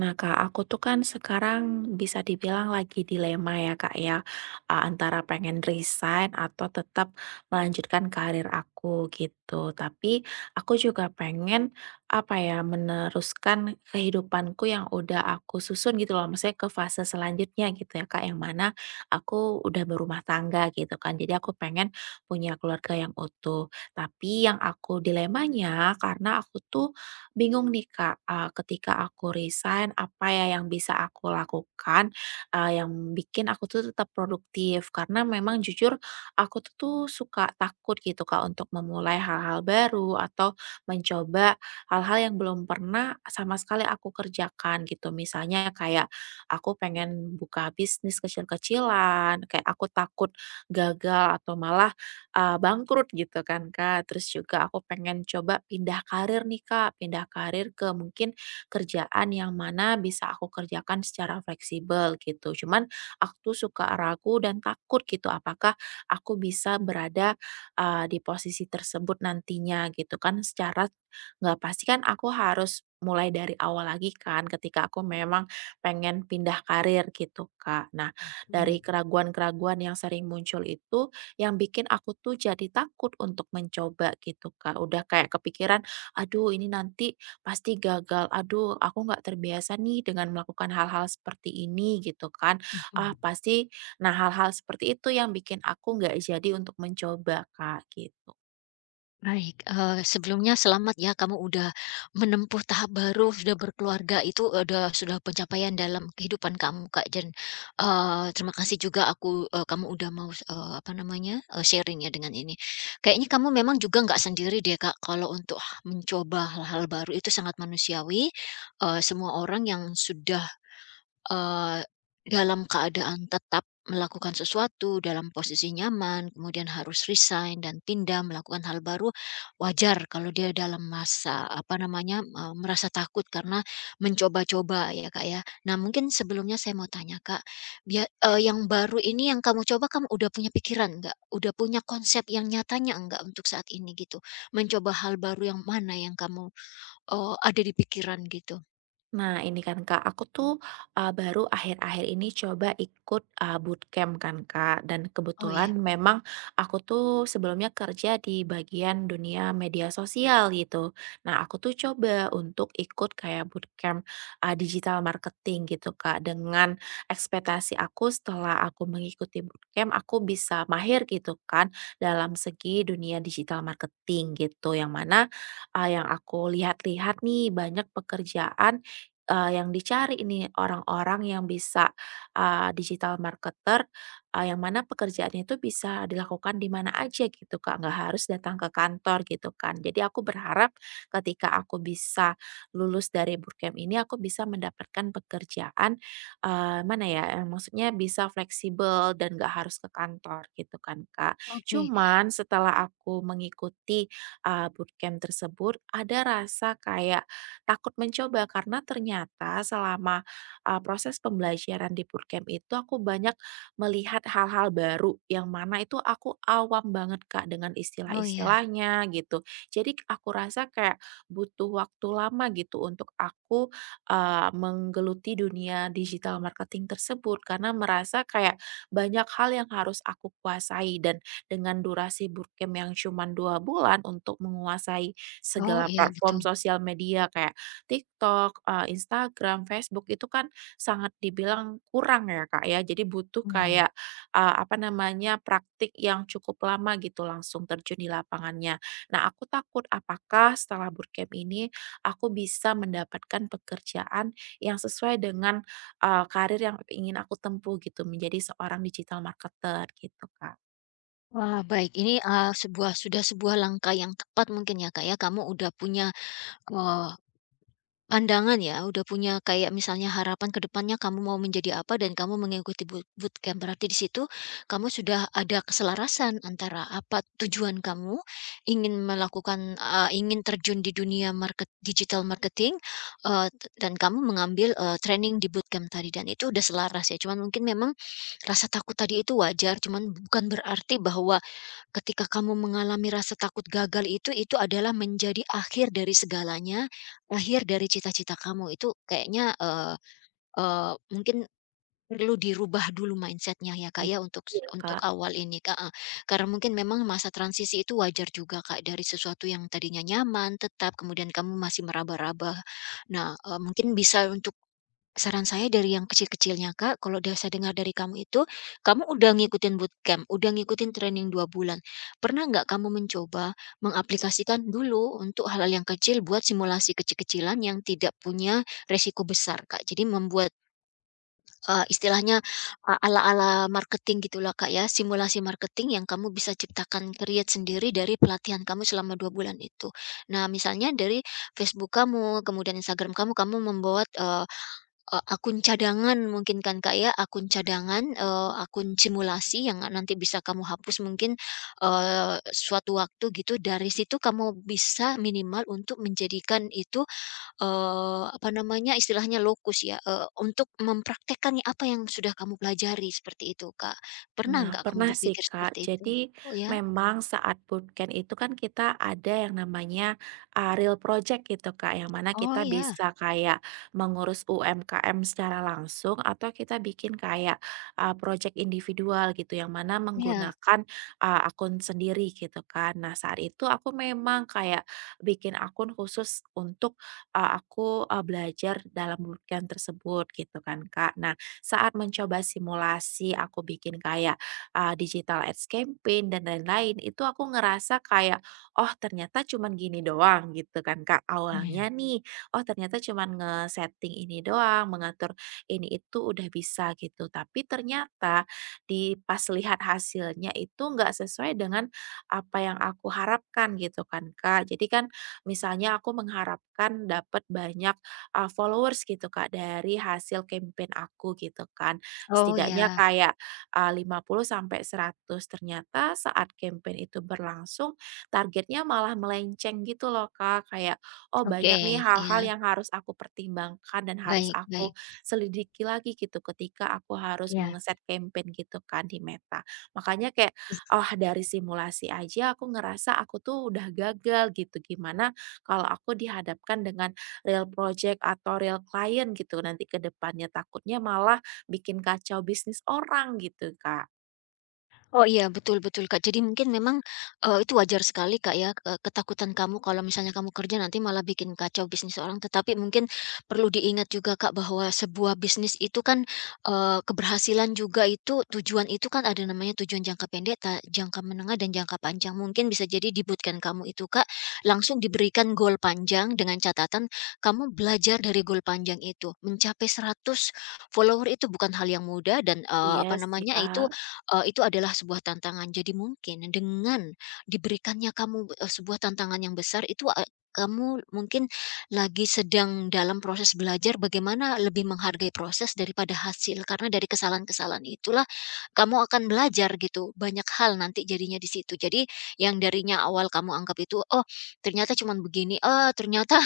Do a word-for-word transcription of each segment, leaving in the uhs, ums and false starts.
Nah, Kak, aku tuh kan sekarang bisa dibilang lagi dilema ya, Kak, ya. A antara pengen resign atau tetap melanjutkan karir aku gitu. Tapi aku juga pengen apa ya, meneruskan kehidupanku yang udah aku susun gitu loh. Maksudnya ke fase selanjutnya gitu ya, Kak, yang mana aku udah berumah tangga gitu kan. Jadi aku pengen punya keluarga yang utuh. Tapi yang aku dilemanya karena aku tuh bingung nih Kak, eee, ketika aku resign apa ya yang bisa aku lakukan, eee, yang bikin aku tuh tetap produktif. Karena memang jujur aku tuh tuh suka takut gitu Kak untuk memulai hal-hal baru atau mencoba hal-hal yang belum pernah sama sekali aku kerjakan gitu. Misalnya kayak aku pengen buka bisnis kecil-kecilan, kayak aku takut gagal atau malah eee, bangkrut gitu kan, Kak. Terus juga aku pengen coba pindah karir nih, Kak, pindah karir ke mungkin kerjaan yang mana bisa aku kerjakan secara fleksibel gitu. Cuman aku tuh suka ragu dan takut gitu apakah aku bisa berada, eee, di posisi tersebut nantinya gitu kan. Secara nggak pasti kan aku harus mulai dari awal lagi kan ketika aku memang pengen pindah karir gitu, Kak. Nah, dari Baik, keraguan-keraguan yang sering muncul itu yang bikin aku tuh jadi takut untuk mencoba gitu, Kak. Udah kayak kepikiran, "Aduh, ini nanti pasti gagal. Aduh, aku nggak terbiasa nih dengan melakukan hal-hal seperti ini," gitu kan. Ah, mhm. pasti nah Hal-hal seperti itu yang bikin aku nggak jadi untuk mencoba, Kak, gitu. Baik, eee, sebelumnya selamat ya kamu udah menempuh tahap baru, sudah berkeluarga itu udah sudah pencapaian dalam kehidupan kamu, Kak, dan, eee, terima kasih juga aku eee, kamu udah mau, eee, apa namanya, eee, sharing ya dengan ini. Kayaknya kamu memang juga nggak sendiri deh, Kak, kalau untuk mencoba hal-hal baru itu sangat manusiawi, eee, semua orang yang sudah Eee, dalam keadaan tetap melakukan sesuatu, dalam posisi nyaman, kemudian harus resign dan pindah melakukan hal baru, wajar kalau dia dalam masa, apa namanya, eee, merasa takut karena mencoba-coba ya, Kak, ya. Nah, mungkin sebelumnya saya mau tanya, Kak, bia eee, yang baru ini yang kamu coba kamu udah punya pikiran nggak? Udah punya konsep yang nyatanya nggak untuk saat ini gitu? Mencoba hal baru yang mana yang kamu, eee, ada di pikiran gitu? Nah, ini kan Kak, aku tuh, eee, baru akhir-akhir ini coba ikut, eee, bootcamp kan Kak, dan Oh, iya. kebetulan memang aku tuh sebelumnya kerja di bagian dunia media sosial gitu. Nah, aku tuh coba untuk ikut kayak bootcamp, eee, digital marketing gitu Kak, dengan ekspektasi aku setelah aku mengikuti bootcamp, aku bisa mahir gitu kan dalam segi dunia digital marketing gitu. Yang mana, eee, yang aku lihat-lihat nih banyak pekerjaan Eee, yang dicari ini orang-orang yang bisa, eee, digital marketer, eee, yang mana pekerjaannya itu bisa dilakukan di mana aja gitu, Kak, nggak harus datang ke kantor gitu kan. Jadi aku berharap ketika aku bisa lulus dari bootcamp ini, aku bisa mendapatkan pekerjaan, eee, mana ya, eee, maksudnya bisa fleksibel dan nggak harus ke kantor gitu kan, Kak. Oke. Cuman setelah aku mengikuti, eee, bootcamp tersebut, ada rasa kayak takut mencoba karena ternyata selama, eee, proses pembelajaran di bootcamp itu aku banyak melihat hal-hal baru yang mana itu aku awam banget, Kak, dengan Oh, iya. istilah-istilahnya gitu. Jadi aku rasa kayak butuh waktu lama gitu untuk aku, eee, menggeluti dunia digital marketing tersebut karena merasa kayak banyak hal yang harus aku kuasai dan dengan durasi bootcamp yang cuma dua bulan untuk menguasai Oh, segala iya platform betul. sosial media kayak TikTok, eee, Instagram, Facebook itu kan sangat dibilang kurang ya, Kak, ya. Jadi butuh Nah. kayak, eee, apa namanya, praktik yang cukup lama gitu langsung terjun di lapangannya. Nah, aku takut apakah setelah bootcamp ini aku bisa mendapatkan pekerjaan yang sesuai dengan, eee, karir yang ingin aku tempuh gitu, menjadi seorang digital marketer gitu, Kak. Wah, baik ini, eee, sebuah sudah sebuah langkah yang tepat mungkin ya, Kak, ya. Kamu udah punya pandangan ya? Udah punya kayak misalnya harapan ke depannya kamu mau menjadi apa dan kamu mengikuti boot bootcamp. Berarti di situ kamu sudah ada keselarasan antara apa tujuan kamu ingin melakukan, eee, ingin terjun di dunia market digital marketing, eee, t dan kamu mengambil, eee, training di bootcamp tadi dan itu udah selaras ya. Cuman mungkin memang rasa takut tadi itu wajar, cuman bukan berarti bahwa ketika kamu mengalami rasa takut gagal itu, itu adalah menjadi akhir dari segalanya, akhir dari cita-cita kamu. Itu kayaknya, eee eee, mungkin perlu dirubah dulu mindsetnya ya, Kak, ya, untuk Iya, untuk Kak. awal ini, Kak, heeh. Karena mungkin memang masa transisi itu wajar juga, Kak, dari sesuatu yang tadinya nyaman, tetap, kemudian kamu masih meraba-raba. Nah, eee, mungkin bisa untuk saran saya dari yang kecil-kecilnya, Kak, kalau udah saya dengar dari kamu itu, kamu udah ngikutin bootcamp, udah ngikutin training dua bulan. Pernah nggak kamu mencoba mengaplikasikan dulu untuk hal-hal yang kecil buat simulasi kecil-kecilan yang tidak punya resiko besar, Kak? Jadi membuat, eee, istilahnya, eee, ala-ala marketing gitulah, Kak, ya, simulasi marketing yang kamu bisa ciptakan create sendiri dari pelatihan kamu selama dua bulan itu. Nah, misalnya dari Facebook kamu, kemudian Instagram kamu, kamu membuat, eh, E akun cadangan mungkin kan, Kak, ya? Akun cadangan, eee, akun simulasi yang nanti bisa kamu hapus mungkin, eee, suatu waktu gitu. Dari situ kamu bisa minimal untuk menjadikan itu, eee, apa namanya, istilahnya lokus ya, eee, untuk mempraktekkan apa yang sudah kamu pelajari, seperti itu, Kak. Pernah Nah, nggak kamu pernah sih, berpikir Kak. seperti itu? Jadi, Oh ya? memang saat bootcamp itu kan kita ada yang namanya, eee, real project gitu, Kak, yang mana Oh kita ya? bisa kayak mengurus U M K M secara langsung atau kita bikin kayak, eee, project individual gitu, yang mana Ya. menggunakan, eee, akun sendiri gitu kan. Nah, saat itu aku memang kayak bikin akun khusus untuk, eee, aku, eee, belajar dalam bootcamp tersebut gitu kan, Kak. Nah, saat mencoba simulasi, aku bikin kayak eee, digital ads campaign dan lain-lain, itu aku ngerasa kayak, "Oh ternyata cuman gini doang," gitu kan Kak, awalnya Iya. nih, "Oh ternyata cuman nge-setting ini doang, mengatur ini itu udah bisa," gitu. Tapi ternyata di pas lihat hasilnya itu nggak sesuai dengan apa yang aku harapkan gitu kan Kak. Jadi kan misalnya aku mengharapkan dapat banyak, eee, followers gitu Kak dari hasil campaign aku gitu kan. Oh Setidaknya ya. kayak eh, lima puluh sampai seratus. Ternyata saat campaign itu berlangsung, targetnya malah melenceng gitu loh, Kak. Kayak, oh Oke, banyak nih hal-hal ya. yang harus aku pertimbangkan dan harus Baik, baik. aku selidiki lagi gitu ketika aku harus Ya. mengeset campaign gitu kan di Meta. Makanya kayak, oh dari simulasi aja aku ngerasa aku tuh udah gagal gitu. Gimana kalau aku dihadapkan dengan real project atau real client gitu nanti ke depannya. Takutnya malah bikin kacau bisnis orang gitu, Kak. Oh iya, betul, betul, Kak. Jadi mungkin memang, eee, itu wajar sekali, Kak, ya, eee, ketakutan kamu kalau misalnya kamu kerja nanti malah bikin kacau bisnis orang. Tetapi mungkin perlu diingat juga, Kak, bahwa sebuah bisnis itu kan, eee, keberhasilan juga itu tujuan itu kan ada namanya tujuan jangka pendek, ta jangka menengah, dan jangka panjang. Mungkin bisa jadi di kamu itu, Kak, langsung diberikan goal panjang dengan catatan kamu belajar dari goal panjang itu. Mencapai seratus follower itu bukan hal yang mudah dan, eee, Iya apa sih, namanya, itu Kak. eee, itu adalah sebuah tantangan. Jadi mungkin dengan diberikannya kamu, eee, sebuah tantangan yang besar itu, eee, kamu mungkin lagi sedang dalam proses belajar bagaimana lebih menghargai proses daripada hasil. Karena dari kesalahan-kesalahan itulah kamu akan belajar gitu, banyak hal nanti jadinya di situ. Jadi yang darinya awal kamu anggap itu, "Oh ternyata cuman begini, oh ternyata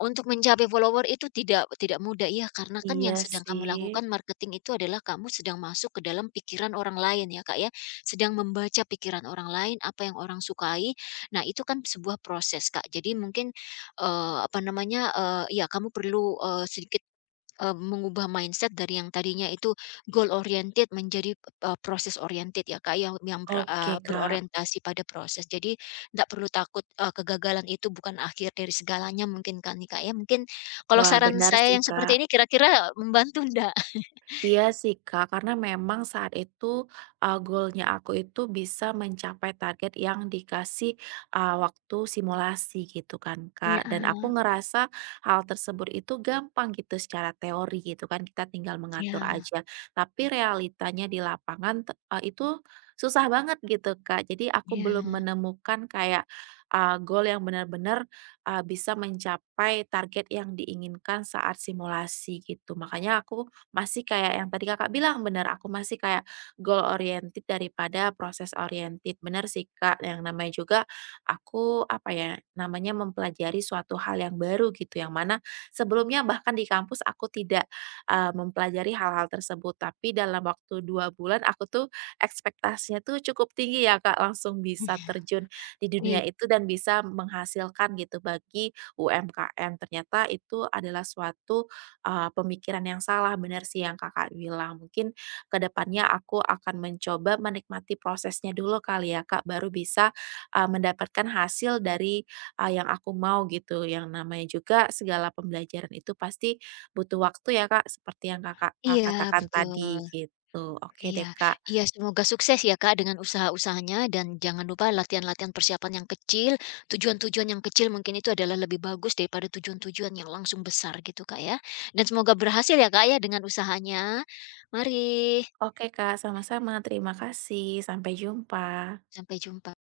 untuk mencapai follower itu tidak tidak mudah," ya karena kan yang Iya sedang kamu lakukan sih. marketing itu adalah kamu sedang masuk ke dalam pikiran orang lain ya, Kak, ya. Sedang membaca pikiran orang lain, apa yang orang sukai. Nah, itu kan sebuah proses, Kak. Jadi mungkin, eee, apa namanya, eee, ya kamu perlu, eee, sedikit Eee, mengubah mindset dari yang tadinya itu goal oriented menjadi, eee, proses oriented ya, Kak, yang yang ber Oke, eee, Kak. berorientasi pada proses. Jadi tidak perlu takut, eee, kegagalan itu bukan akhir dari segalanya mungkin kan nih, Kak, ya. Mungkin kalau Wah, saran benar saya sih, yang Kak. seperti ini kira-kira membantu ndak? Iya sih Kak, karena memang saat itu, eee, goal aku itu bisa mencapai target yang dikasih, eee, waktu simulasi gitu kan Kak, dan aku Ya. ngerasa hal tersebut itu gampang gitu secara teori gitu kan, kita tinggal mengatur Ya. aja. Tapi realitanya di lapangan te eee, itu susah banget gitu Kak, jadi aku Ya. belum Iya. menemukan kayak, eee, goal yang benar-benar, eee, bisa mencapai target yang diinginkan saat simulasi gitu. Makanya aku masih kayak yang tadi Kakak bilang bener, aku masih kayak goal oriented daripada proses oriented. Bener sih Kak, yang namanya juga aku apa ya, namanya mempelajari suatu hal yang baru gitu, yang mana sebelumnya bahkan di kampus aku tidak, eee, mempelajari hal-hal tersebut. Tapi dalam waktu dua bulan aku tuh ekspektasinya tuh cukup tinggi ya Kak, langsung bisa terjun di dunia itu dan bisa menghasilkan gitu bagi U M K M. Ternyata itu adalah suatu eee, pemikiran yang salah, bener sih yang Kakak bilang. Mungkin ke depannya aku akan mencoba menikmati prosesnya dulu kali ya, Kak, baru bisa, eee, mendapatkan hasil dari, eee, yang aku mau gitu. Yang namanya juga segala pembelajaran itu pasti butuh waktu ya, Kak, seperti yang Kakak, eee, Iya, katakan tadi betul. gitu. Oke Iya, deh, Kak. iya, semoga sukses ya Kak dengan usaha-usahanya dan jangan lupa latihan-latihan persiapan yang kecil, tujuan-tujuan yang kecil mungkin itu adalah lebih bagus daripada tujuan-tujuan yang langsung besar gitu Kak ya. Dan semoga berhasil ya Kak ya dengan usahanya. Mari, Oke, Kak, sama-sama. Terima kasih. Sampai jumpa. sampai jumpa.